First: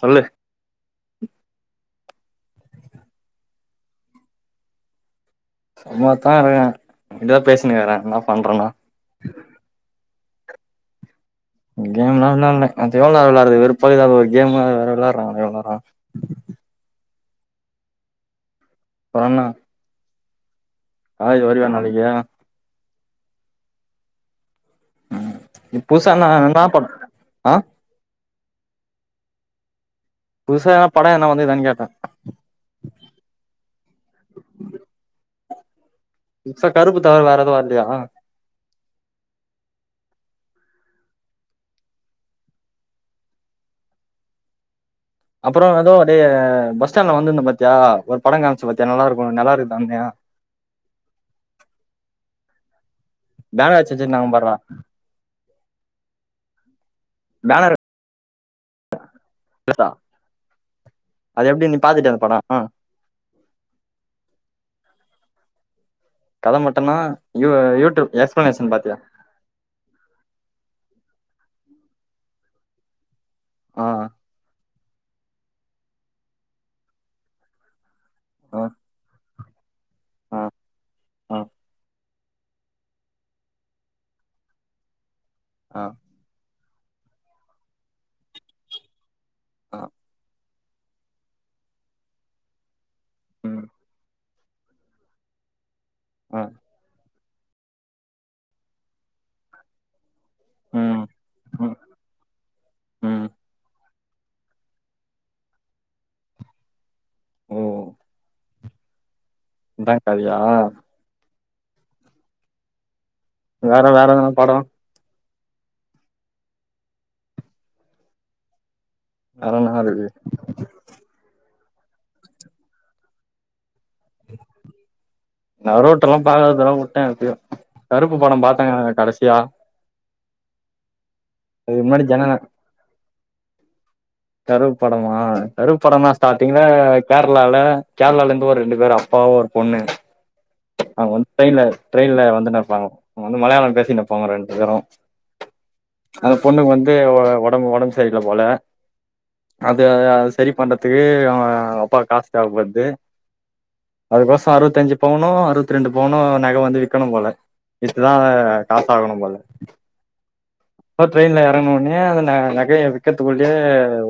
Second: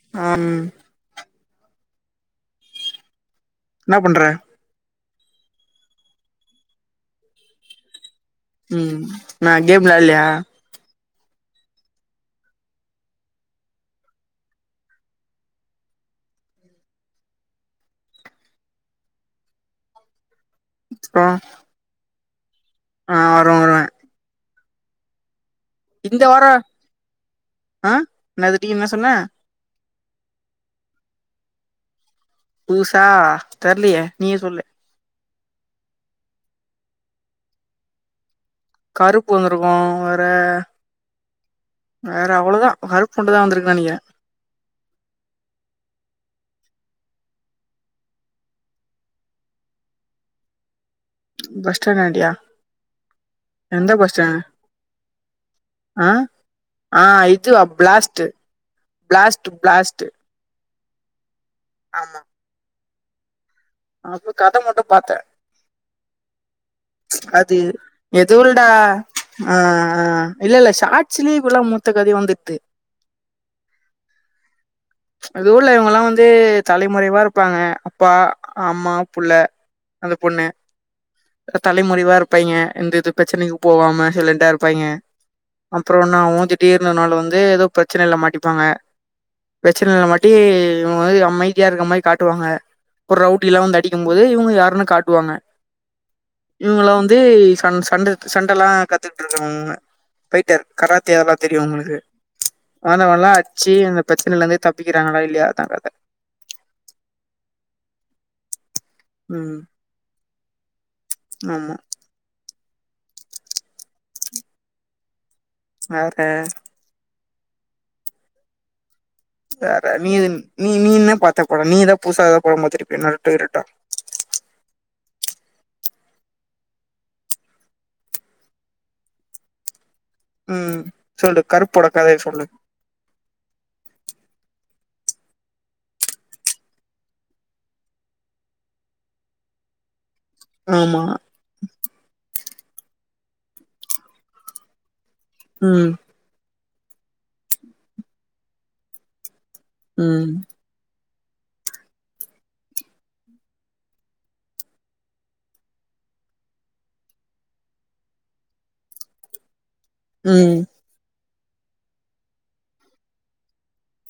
சொல்லு அம் ன்ன பண்ற சும்மாத்தான் இருக்றன் இத பேசினுருக்குற என்ன பண்றேன்னா உம் நா கேம்ல விளயாடுலையா கேம்லம் விளயாடுல அத எவ்வளவு நேரம் விளையாடுறது வெறுப்பாகுதுறா அது ஒரு கேம்மு அத வேற விளாடுறாங்களாம் இவ்வுளவு நேரம். போன்னா ஆய்து வருவியா நாளைக்கு ஆஹ் வருவ-வருவ. இது புதுசா ந என்ன பன்--ஆஹ் என்னாது டி என்ன சொன்ன புதுசா படம் என்ன வந்துதானு கேட்டேன் புதுசா தெர்லையே நீயே சொல்லு இப்ப கருப்பு தவற வேற எதுவும் வரலையா. கருப்பு வந்திருக்கும் வேற வேற அவ்ளோதான் கருப்பு உண்டுதான் வந்திருக்கு நினைக்கிறன். அப்புறம் ஏதோ டேய்ய் பஸ் ஸ்டாண்ட்ல வந்திருந்த பாத்தியா ஒரு படம் காமிச்சப் பாத்தியா நல்லா இருக்கும் நல்லா இருக்குதாணு. பஸ்டாண்டடையா. பேணர் அடுச்சு வச்சிருந்தாங்க பாருற ஆஹ் ஆஹ் இது பிளாஸ்ட்டு-பிளாஸ்ட்டு-பிளாஸ்ட்டு அது எப்டி நீ பாத்துட்டியா அந்த ஆமா படோ ஆ அது கதை மட்டும் பாத்தேன் கத மட்டுன்னா யூ அது யூடியூப் எதுல்டா எக்ஸ்ப்ளனேஷன் பாத்தியா ஆஹ்ஹ் இல்ல இல்ல ஷார்ட்ஸ்லி மொ மொத்த கதையும் வந்துட்து ஆஹ் அந்த ஊர்ல இவங்க எல்லா வந்து தலைமறைவா இருப்பாங்க அப்பா ஆ அம்மா புள்ள அந்த ஆ பொண்ணு ஆ தலைமுறைவா இருப்பாய்ங்க எந்த இது பிரச்சனைக்கு போவாம சைல்லன்டா இருப்பாய்ங் ஆ அப்புற நா ஊங்கிட் இருனனால் வந்து ஏதோ பிரச்சனைல மாட்டிப்பாங்க ஆ பிரச்சினைல மாட்டி இவங்கமாறி அமைதியா இருக்க மாறி காட்டுவாங்க ஒரு ரவுடி எல்லா ம் வந்து அடிக்கும் போது இவுங்க யாருன்னு காட்டுவாங்க ஆ இவங்களா வந் ந்து சண் சண்ட சண்டெல்லா கத்துக்கிட்டு இருக்கவங்க ஃபைட்டர் ம் கராத்தே எல்லா தெரியு ம் அவனுளுக்கு வந்தவன் ம் எல்லா அடிச்சு அந்த இதுலருந்து தப்பிக்கிறாங்களா இல்லையா தாங்க கத ஓ ம் இந்தா காவியா ஆமா வேற வேற எதனா படோ வேற என்ன வேற இருக்கு நீ நீ நீ என்ன பாத்த நீதா புதுசா எதா பட பாத்திருப்பனு [unintelligible] நா ரோட்டல்லா பாக்ரதெல்லா வுட்டே எப்பயோ கருப்பு பட பாத்தங்க கடைசியா உஹ்ம் சொல்லு கருப்புட அதுக்கு முன்னாடி கதைய ஜனன சொல்லு கருப்படமா கருப்படம்னா ஸ்டார்ட்டிங்ல கேரளால கேரளால இருந்து ஒரு ரெண்டு பேரு அப்பாவு ஒரு பொண்ணு ஆமா அவுங் வந் ட்ரெயின்ல ட்ரெயின்ல வந்தனு பாவ வந்து மலையாளம் பேசினுருப்பாங்க ரெண்டு பேரு உம் அந்த பொண்ணுக்கு வந்து ஒடம்பு ஒடம்பு சரியில போல அது ம் அது சரி பண்றதுக்கு அப்பா காசு தேவபட்து அதுக்கோச அறுத்தஞ்சு பவுனோ அறுத்திரெண்டு பவுனோ நகை வந்து விக்கணு போல வித்துதா காசு ஆகணு போல உம் ட்ரெயினில எறங்கன ஒனே அந்த நகையை விக்கிறதுக்குள்ளயே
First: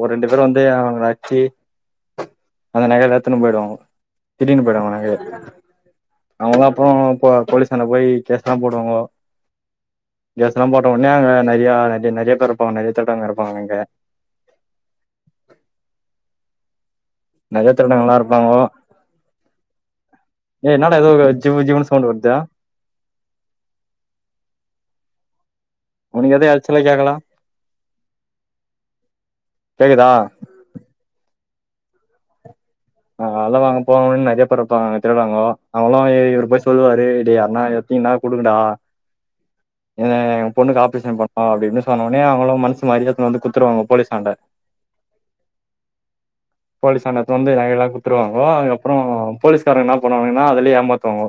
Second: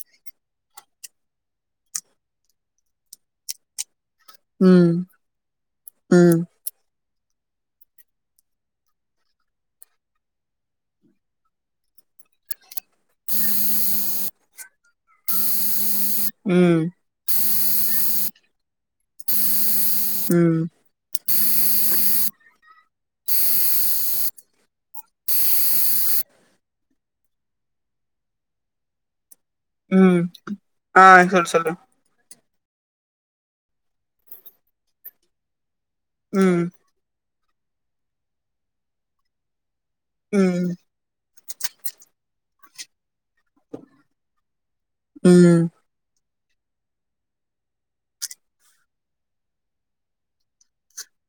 ஒரு ரெண்டு பேரு வந்து அவங்கள அச்ச அந்த நகையெல்லா எத்துன்னு போயிடுவாங்க திருடினு போய்டுவாங்க ம் நகையை ம் அவங்கதா அப்புறோ போ போலீசான்ட போய்யி கேஸ்லா போடுவாங்கோ கேஸ்லா போட்ட உனே அங்க நெறைய நெறைய நெறைய பேர் இருப்பாங்க நெறைய திருடங்க இருப்பாங்க அங்க உம் நெறைய திரடங்கலாம் இருப்பாங்கோ, ம் ஏய் னாடா ஏதோ ஜூ ஜீவன்னு சவுண்ட் வருதூ. உனக்கு எதோ எரச்சலா கேக்ல உம் ஆஹ் சொல் சொல் ஆஹ் அதா நாங்க போனவுனே நெறையப்பேறுப்பாங்க திருவிழாங்கோ அவளாம் இவரு ம் போய் சொல்லுவாரு இடியா நா எத்தினினா குடுங்கடா ஏங்க என் ம் பொண்ணுக்கு ஆப்ரேஷன் பண்ண ஆ அப்டினு சொன்ன ஒடனே அவங்களும் மனசு மாரி வந்து குத்துருவாங்க போலீஸ் ஆண்ட ம் போலீஸாண்ட எத்து வந்து நக எல்லா குடுத்துருவாங்கோ அது அப்புறம் போலீஸ்காரங்க என்ன பண்ணுவாங்கன்னா அதுலயே ஏமாத்துவாங்கோ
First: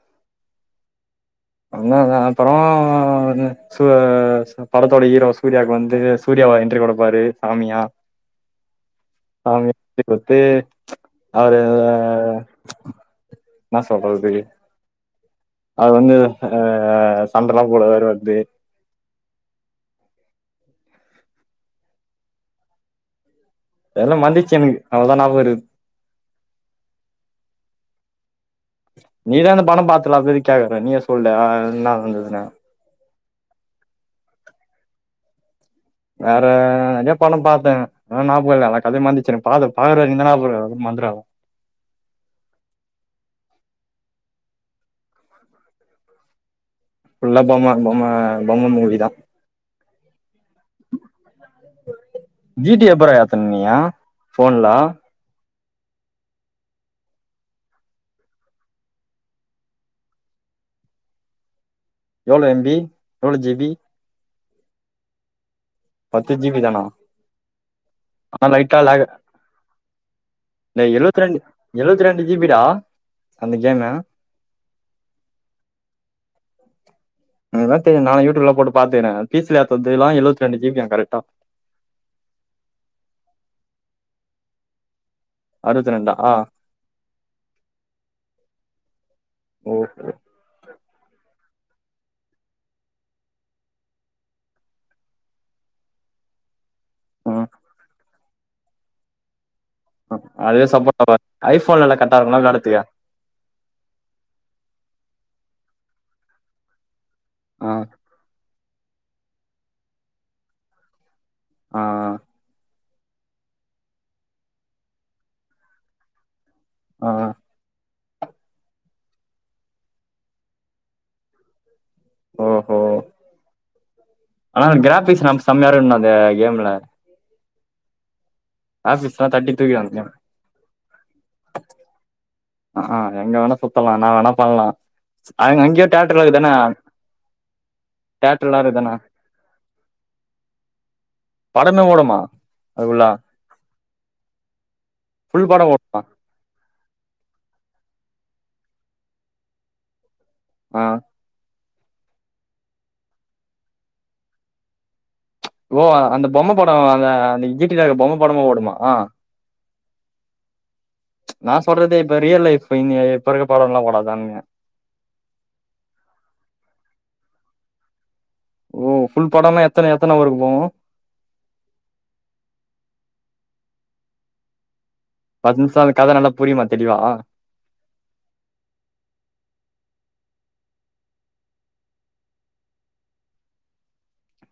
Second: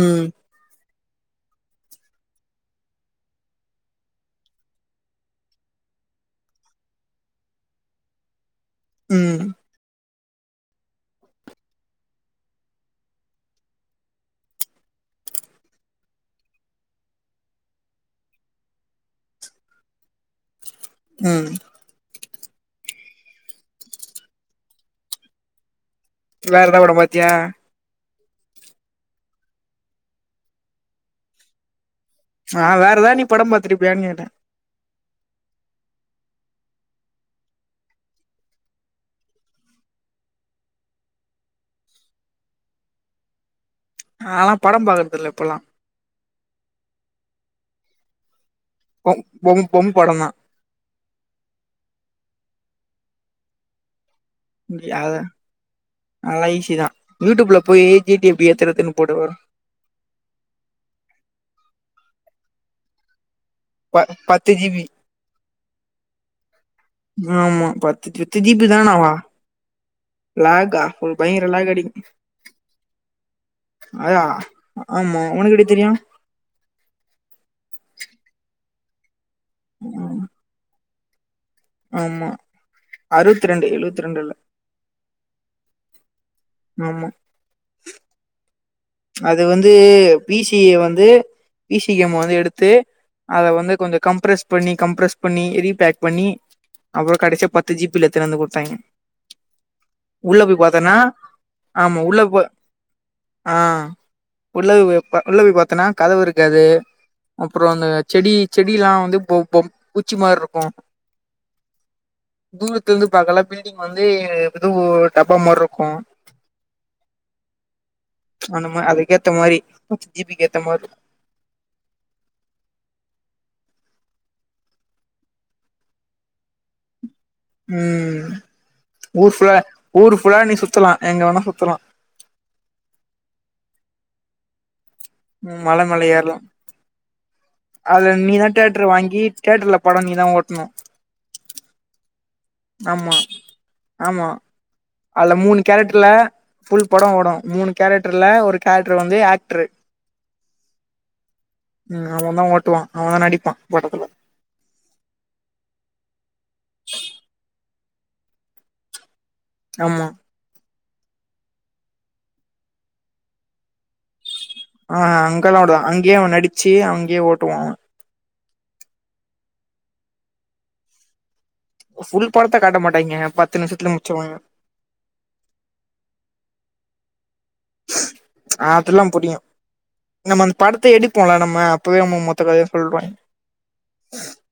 உம் அப்புறம் [unintelligible] படத்தோட ஹீரோ சூர்யா வந்து சூர்யாவ என்றி குடுப்பாரு சாமியா ம் [unintelligible] குடுத்து பன்ச் அவர நா ப்ச் னா சொல்றது அது வந்து அஹ் சண்டல்லா போடுவாரு வந்து உம் எல்லா மந்துச்சு எனக்கு அவ்ளோதா ஞாபகருக் வேற எத பட பாத்தியா நீதான பணம் பாத்துல அப்டி கேக்கற நீயே சொல்லு ஆன்னா அ வேறதா நீ படம் பாத்திருப்பியான்னு கேட்ட வேற நெறைய படம் பாத்தே அத நாபகல்லா கதைய மாந்தச்சு நெறைய பாப்ப மந்துற நாலா படம் பாக்கறது இல்ல இப்பலா உள்ள போமா போமா பொம்ம மூவி தா பொம் பொம் பொம் படந்தா ஜீட்டி எப்பரா ஏத்தன் நீயா யாத அல்லா ஈஸிதா யூடியூப்ல போய் ஜிட்டி எப்டி ஏத்தரதுன்னு போடு வரு எவ்ளோ எம்பி எவ்ளோ ஜிபி த்து ஜீபி பத்து ஜுபி தானா ஆமா பத் துத்து ஆனா ஜுபி லைட்டா லேக் தானாவா கா டேய் எழுவத்தி ரெண்டு பயங்கர லக அடி எழுவத்தி ரெண்டு ஜி பி டா அந்த கேமு அயா ஆமா உனக் எப்டி தெரியு அதா தெ நா யூடியூப்ல போட்டு பாத்தேரன் பீஸ்ல ஏத்ததுல்ல ம் எழுவத்து ரெண்டு ஜிபி யங்க த ஆமா அறுவத்து ரெண்டு எழுவத்தி ரெண்டுல அறுவத்து ரெண்டா ஆ அது வந்து ஓ பிசிஏ வந்து இசி கேம் வந்து எடுத்து அத வந்து கொஞ்சோ கம்ப்ரஸ் பண்ணி கம்ப்ரெஸ் பண்ணி ரீபேக் பண்ணி அப்றோ ம் கடசியா பத்து ஜிபில எத்துனு வந்து போட்டாய்ங்க அ அதுவே சப்போர்ட் ஆகாது ஐபோன்ல்லா கரெக்ட்டா இருக்கும்ல விளாட்றக்கு உள்ளவி உள்ள போய் பாத்தன்னா கதவு இருக்காது ஆ அப்புறோம் அந்த செடி செடி எல்லா வந்து போ போம் பூச்சி மாரி இருக்கு ஆஹ தில்ந்து பாக்கலா பில்டிங் வந்து எதோ டப்பாமாருக்கு ஆஹ் அந்த மா அதுகேத்த மாரி ஜிபி கேத்தமார் ஓஹோ ஆனா கிராபிக்ஸ் நம்ம செம்மாரும்ன அது கேம்ல உம் கிராபிக்ஸ்லா ஊர் தட்டி ஃபுல்லா தூக்கிடு அந்த கேம் ஊர் ஃபுல்லா நீ சுத்தலா எங்க வேணா சுத்தலா ஹ ஆஹ் எங்க வேணா சுத்தல என்ன வேணா பண்லா அ ம் அங்க மல மேல தேட்டர்லா ஏறலா இருகுதானே அதுல நீதா தேயேட்டர் வாங்கி தேட்டர்ல பட நீ தா ஓட்ணு படமே ஓடுமா அதுக்குள்ள ஆமா ஆமா அதுல ஃபுல் படோ மூணு ஓடுமா கேரக்டர்ல ஃபுல் படம் ஓடும் மூணு கேரக்ட் ட்டர்லே ஒரு கேரக்டர் வந்து ஆக்டரு ஆஹ் ம் அவதா ஓட்டுவா அவதா நடிப்பா படத்துல ஓ அந்த பொம்ம பட அந்த அன்னக்கி டிவிலே பொம்ம படமு ஓடுமா ஆமா நா சொல்றதே இப்ப ரியல் லைஃப் இ இப்ப இருக்க படம்ல ஒடாதுதானங்க ஆஹ் அங்கெல்லா ஒடுவாங்க அங்கயே அவன் நடிச்சு அங்கேயே ஓட்டுவா அவன் ஓ ஃபுல் படம்லா எத்தன எத்தன ஊருக்கு போகு ஃபுல் படத்த காட்ட மாட்டாங்க பத்து நிமிஷத்துலே முடிச்சுவாங்கே பத்து நிமிஷோ அந்த கத நல்லா புரியுமா தெளிவா ஆ அதெல்லா புரியு நம்ம அந்த படத்த எடுப்போல நம்ம அப்பவே நம்ம மொத்த கதய சொல்றுவாங்கே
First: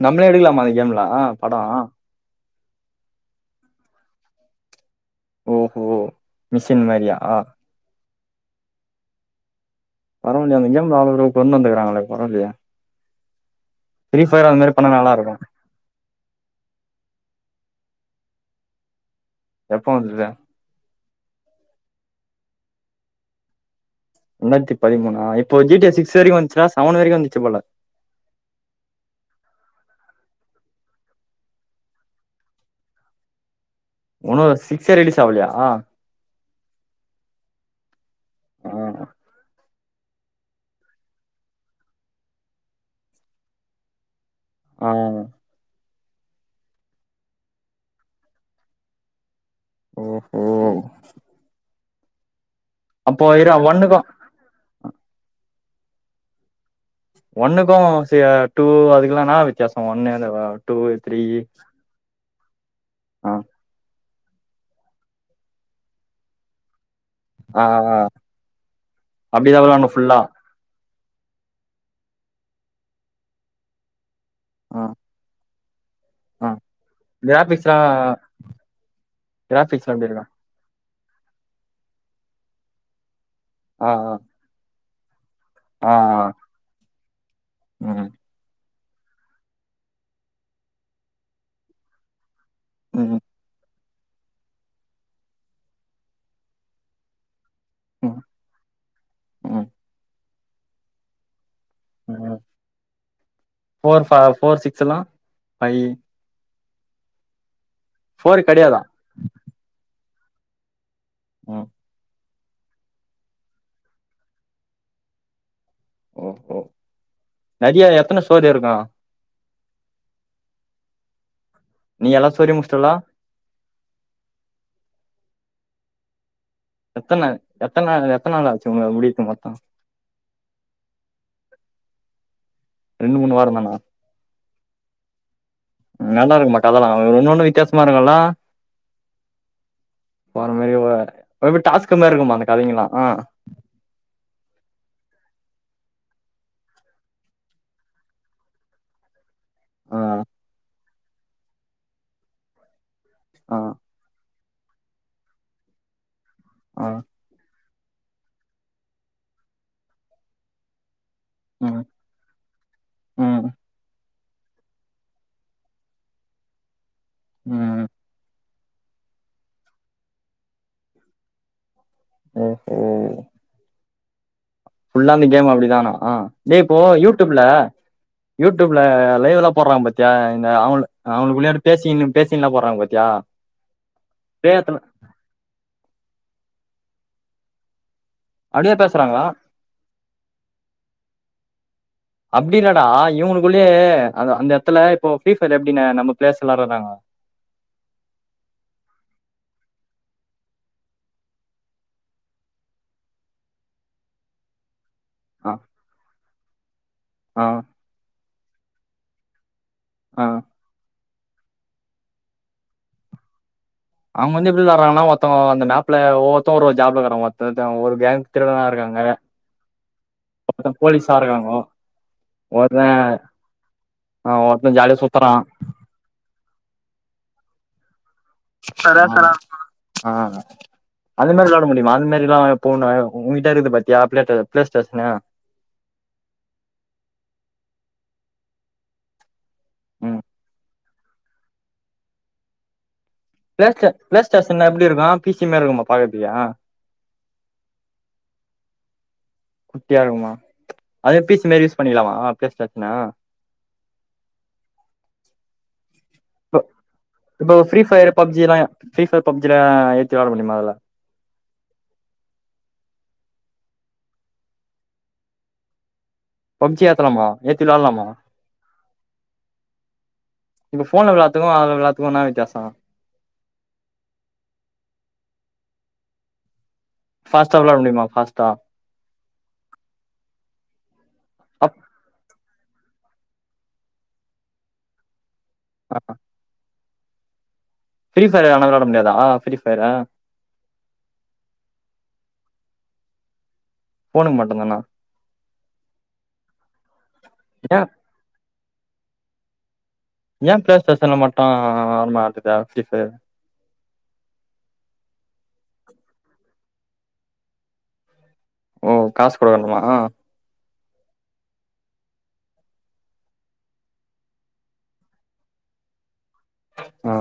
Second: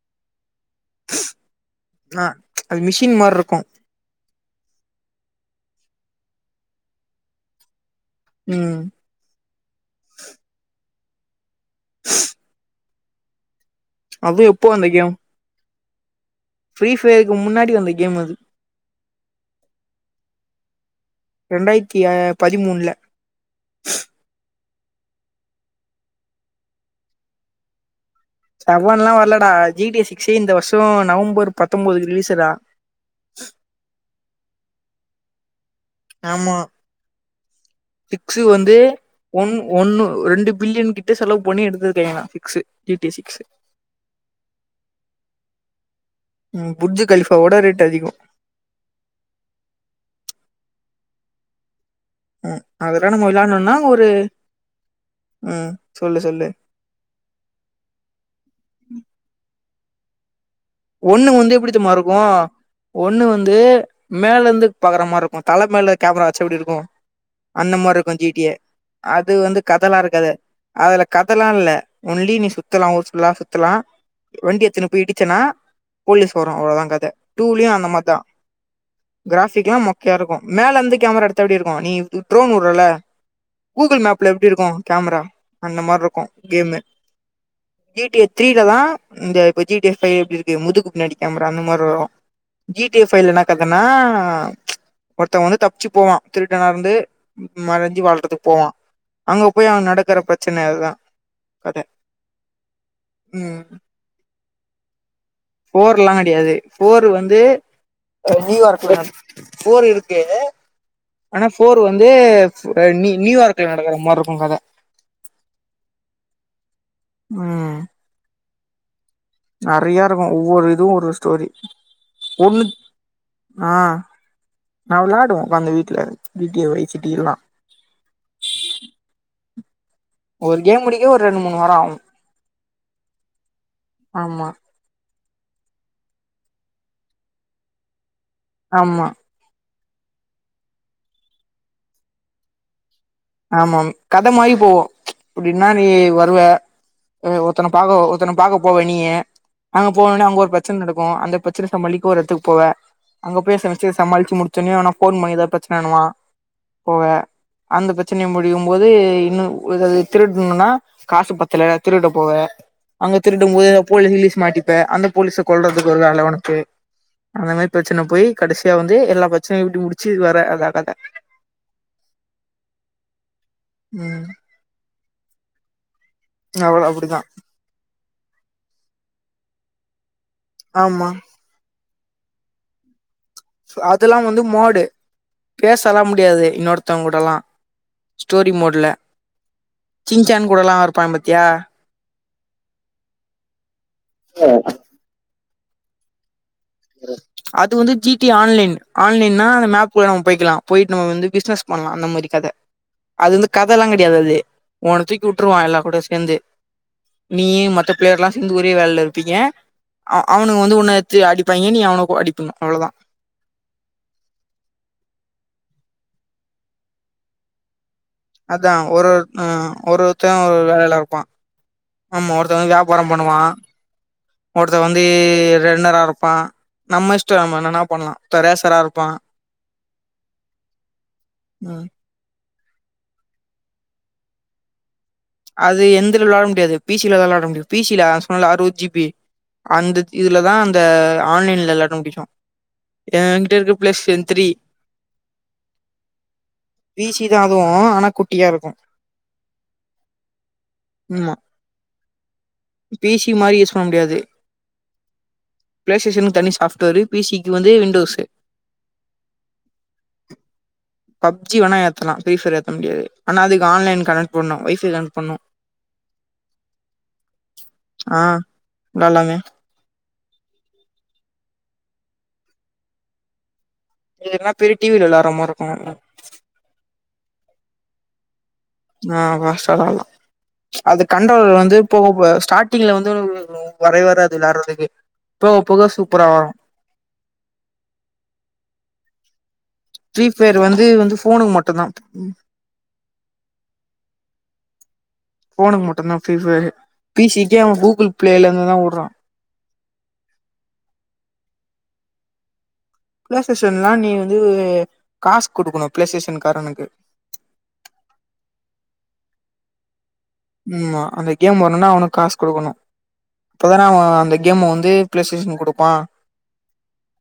நம்மளே எடுக்கலாமா அந்த கேம்ல்லா பட ஆ அது மிஷின் மாரி இருக்கு ஓஹோ மிஷின் மாரியா ம் பரவாயில்லையே அந்த கேம்ல அவ்ளோ கொண்டு வந்ருக்காங்ளே பரவாலயே ஃப்ரீ அதுவு ஃபயர் அந்த எப்போ மாரி வந்த பண்ணா கேம் நல்லாருக்கு ஃப்ரீ ஃபயருக்கு முன்னாடி வந்த கேம் அது எப்போ வந்துருக்கே ரெண்டாயிரத்தி அ பதிமூணுல ரெண்டாயிரத்தி பதிமூணா இப்போ ஜி டி எஸ்சு சிக்ஸ் வரைக்கு வந்துச்சுனா செவன் வரைக்கு வந்துச்சு போல செவன்ல்லா வரலடா ஜி டி எஸ் சிக்ஸே இந்த வருஷ நவம்பர் பத்தம்போதுக்கு ரிலீஸடா உன்னோ சிக்ஸே ரீலிஸ் ஆவுலியா ஆமா சிக்ஸு வந்து ஒன் ஒண்ணு ரெண்டு பில்லியன் கிட்ட செலவு பண்ணி எடுத்துருக்காய்ங்ளா six G T S six ஆ ம் புஜ்ஜு கலிஃபாவோட ரேட் அதிக ஓஹோ ம் அதெல்லா அப்போ நம்ம இரு விளயாடனுன்னா ஒன்னுக்கும் ஒரு ம் சொல்லு சொல்லு ஒண்ணுக்கு ச டூ அதுக்லா என்னா வித் தியாச ஒன்னேல ஒண்ணு வந்து எப்டி தெரிமா இருக்கு ஒண்ணு ஆ வந்து மேல இருந்து பாக்கற மாரி இருக்கு தல மேல கேமரா வெச்சா எப்டி இருக்கு ஆ அந்த ஆ மார்ருக்கு ஜி டி ஏ அது வந்து அப்டிதான் விளாடணும் கதலா ஃபுல்லா இருக்காது அதுல கதலா இல்ல ஒன்லி நீ சுத்தலா ஊர் ஃபுல்லா சுத்தலா வண்டி ஆ எத்துன்னு போய் இடிச்சனா போலீஸ் ஆ வரு அவளதா கத டூ லயு கிராபிக்ஸ்லாம் அந்த மார்தா கிராஃபிக் எல்லா கிராபிக்ஸ்லாம் எப்டி மொக்கையா இருக்கும் இருக்கு மேலந்து கேமரா எடுத்தா எப்டி இருக்கு நீ ட்ரோன் உட்றல்ல ஆ கூகுள் ஆ மேப்ல எப்டி இருக்கு கேமரா அந்த ஆ ஆ மார்ருக்கு கேமு ஜி ம் டி ஏ த்ரீலதா இந்த இப்ப ஜீ டிஃப பைல் எப்டி இருக் முதுகுப் பின்னாடி கேமரா அந்த மாரி வரு ஜீ டி ஏ ம் ஃபைல் என்னா கத நா ஒருத்தவ வந்து தப்ச்சி போவா திருட்டனா இருந்து மறஞ்சு ம் வாழ்றதுக்கு போவா அங்க ம் போய் அவ நடக்குற பிரச் பின்ன அதுதா ஃபோர் ஃபா ஃபோர் சிக் செல்லா ஃபோர்லா கெடையாது போரு வந்து ஃபோர் கெடையாதா நியூயார்க்ல நடந்தது ஃபோர் இருக் எது ஆனா ம் ஃபோர் வந்து [unintelligible] நியூயார்க்ல நடக்கற மாரி இருக்கு கத ஓ ஓ நதியா எத்தன சோ [unintelligible] எற ஆ நெறைய இருக்கு ஒவ்வொரு இதுவு ஒரு ஸ்டோரி நீ எல்லா ஸ்டோரியு ஒண்ணு முடிச்சிட்டலா ஆ நா வெளையாடுவோ அந்த வீட்டுல வை சிட்டி எத்தன எல்லாம் எத்த நாள் எத்தன நாள் ஆச்சி உங்க முடிக்க மொத்த ஒரு கேம் முடிக்க ஒரு ரெண்டு மூணு வார ஆகு ரெண்டு மூணு வாரோ தானா நல்லா இருக்க மாட்டா அதெல்லா ஒன்னொண்ணு வித்தியாசமா இருக்குல ஆமா [unintelligible] எப்டி டாஸ்க் மாரி இருக்குமா அந்த கதைங்கெல்லா ஆமாம் கத மாறி போவு அப்டின்னா நீ வருவ ஒருத்தன பாக்க ஒருத்தன பாக்க போவ நீயி அங்க ஆ போனோனே அங்க ஒரு பிரச்சன நடக் கு அந்த பிரச்சன சமாளிக்க ஒரு இடத்துக்கு போவே அங்க ஆ போய் பிரச்சன சமாளிச்சு முடி [unintelligible] எவனோ ஃபோன் பண்ணி ஏதுனா பிரச்சனனு வா ஆ போவே அந்த பத் பிரச்சன முடியு போது இன்னு ஏதாவது திருடனும்னா காசு பத்தல ம் திருட போவே அங்க திருடு ம் போது ஏதாவது போலீஸ் கீலிஸ் மாட்டிப்ப அந்த போலீஸ கொல்றதுக்கு ஒரு வேல உனக்கு அந்த மாரி ம் பிரச்சன போய் கடசியா வந்து எல்லா பிரச்சனையு இப்டி முடிச்சு வர அதா கத ஓஹோ ம் ஃபுல்லா அந்த கேம் அப்டிதானா ஆ இப்போ அவ்ளோ அப்டிதா யூடுப்ல யூடுப் இல்ல லைவ்லா போட்றாங்க பாத்தியா அந்த அவு ஆமா அவுங்களுக்குள்ள பேசின்னு பேசிலா போறாங்க பாத்தியா அதெல்லா வந்து பேத்துல மோடு பேசலா முடியாது இன்னொருத்தோங்க கூடலா ஸ்டோரி அதே மோட்ல பேசுறாங்க சின்சான் கூடலா இருப்பாங்க பாத்தியா அப்டில்லடா இவுங்களுக்குள்ளயே அந்த இடத்துல இப்ப பே எப்டினா நம்ம பேச அது வந்து ஜீ டீ ஆன்லைன் ஆன்லைன்னா அந்த மேப்குலா போயிக்கலா போயிட்டு நம்ம வந்து பிசினஸ் பண்ணலா அந்த மாரி கத அது வந்து கதெல்லா கெடையாது அது உன்ன தூக்கி ஆ விட்டுருவா எல்லா கூட சேர்ந்து ஆ நீ மத்த பிளேயர்லா சேந்துஒரே வேலைல இருப்பீங்க அவ் ஆ அவனுக்கு வந்து உன்ன எடுத்து அடி ப்பாய்ங்க நீ அவனு அடிப்பணு அவ்ளோ தா அவங்க வந்து எப்படி தர்றாங்கன்னா ஒருத்தம் அந்த மேப்ல ஒவொத்த ஒரு ஜாப்ல இருக்கறாங்கத்தத்த ஒரு கேங் திருடனா அதா இருக்காங்க ஒரு ஹ ஒருத்த ஒரு ஒருத்தன் போலீஸா வேலப்பா இருக்காங்க ஆமா ஒருத்த வந்து ஒருத்தன் வியாபாரம் பண்ணுவா ஆ, ஒருத்தன் ஒருத்த ஜாலியா வந்து சுத்துறான் ரெண்டரா இருப்பா நம்ம இஷ்ட நம்ம என்னன்ன பண்லா ஒருத்த ரேசரா இருப்பான் ஆஹ் அந்த மாரி விளாட ம் முடிமா அந்த மாரிலா ஃபோணு உங்கிட்ட இருக்குது பாத்தியா அப்டேட்டு பிளே ஸ்டேஷ்னு அது எந்தல விளாட முடியாது பிசிலதான் விளாட முடியும் பிசில சொன்னல அறுபது ஜிபி அந்த ம் இதுலதான் இந்த ஆன்லைன்ல ல்லாட்டு [unintelligible] ஏங்கிட்ட பிளே இருக்கு stay place play three station எப்படி இருக்கும் பிசி மாதிரி இருக்குமா பாக்கறதுக்கா பீசி தா அதுவு ஆனா குட்டியாருக்கும் குட்டியா ருக்குமா அதுவும் பீஸ் மாரி யூஸ் பண்ணிக்லாமா ப்ளே ஸ்டேஷன பிசி மாதிரி யூஸ் பண்ண முடியாது பிளே ஸ்டேஷனுக்கு தனி இப்ப சாஃப்ட்வேர் பிசிக்கு இப்போ வந்து ஃப்ரீ ஃபயர் விண்டோஸ் பப்ஜிலா ஃப்ரீ ஃபயர் பப்ஜிலா ஏத்தி வெளாட முடியுமா அதுல பப்ஜி வேணா ஏத்தலா ஃப்ரீஃபயர் ஏத்த முடியாது ஆனா அதுக்கு ஆன்லைன் கனெக்ட் பண்ணும் ஒய்ஃபை கனெட் பண்ணும் பப்ஜி ஏத்தலாமா ஏத்தி விளாலாமா ஆ விளாடலாமே இப்ப போன்ல விளாத்துக்கும் அதுல விளாத்துக்கும் என்ன வித்தியாசொ இது னா பெரிய டிவில விள்ளாட்ற மார்ருக்கும் ஃபாஸ்டா வெளாட முடியுமா ஃபாஸ்டா ஆஹ் ஃபாஸ்டா வெளாட்லா அது கண்டவர் அப் வந்து போக கூடாது ஸ்டாட்டிங்ல வந்து [inaudible] வரவே வராது விளாட்றதுக்கு போக போக சூப்பரா வரு ஃப்ரி ஃபயரரு ஆன வெள்ளாட முடியாதா ஃப்ரி ஃப்ரீபயர் வந்து வந்து போனுக் மட்டுதா ம் போனுக் மட்டு்ந்தானா போனுக் மட்டுந்தா ஃபிரிபயர் பிசிகே அவ ஏ கூகுள் ப்ளேல ததா உட்றா ஏ ப்ளே ஸ்டேஸன்ல மட்டு வர மாட்டுத பிளேஸேஷன்லா நீ வந்து வே காஸ் குடுக்ணு ப்ளே ஷேஷன் காரனுக்கு ஓ காசு குடுக்கணுமா ம்மா அந்த கேம் வரணுனா அவனுக்கு காசு குடுக்கணு அப்பதானே அவ அந்த கேம வந்து பிளே ஸ்டேஷன் குடுப்பா ஆ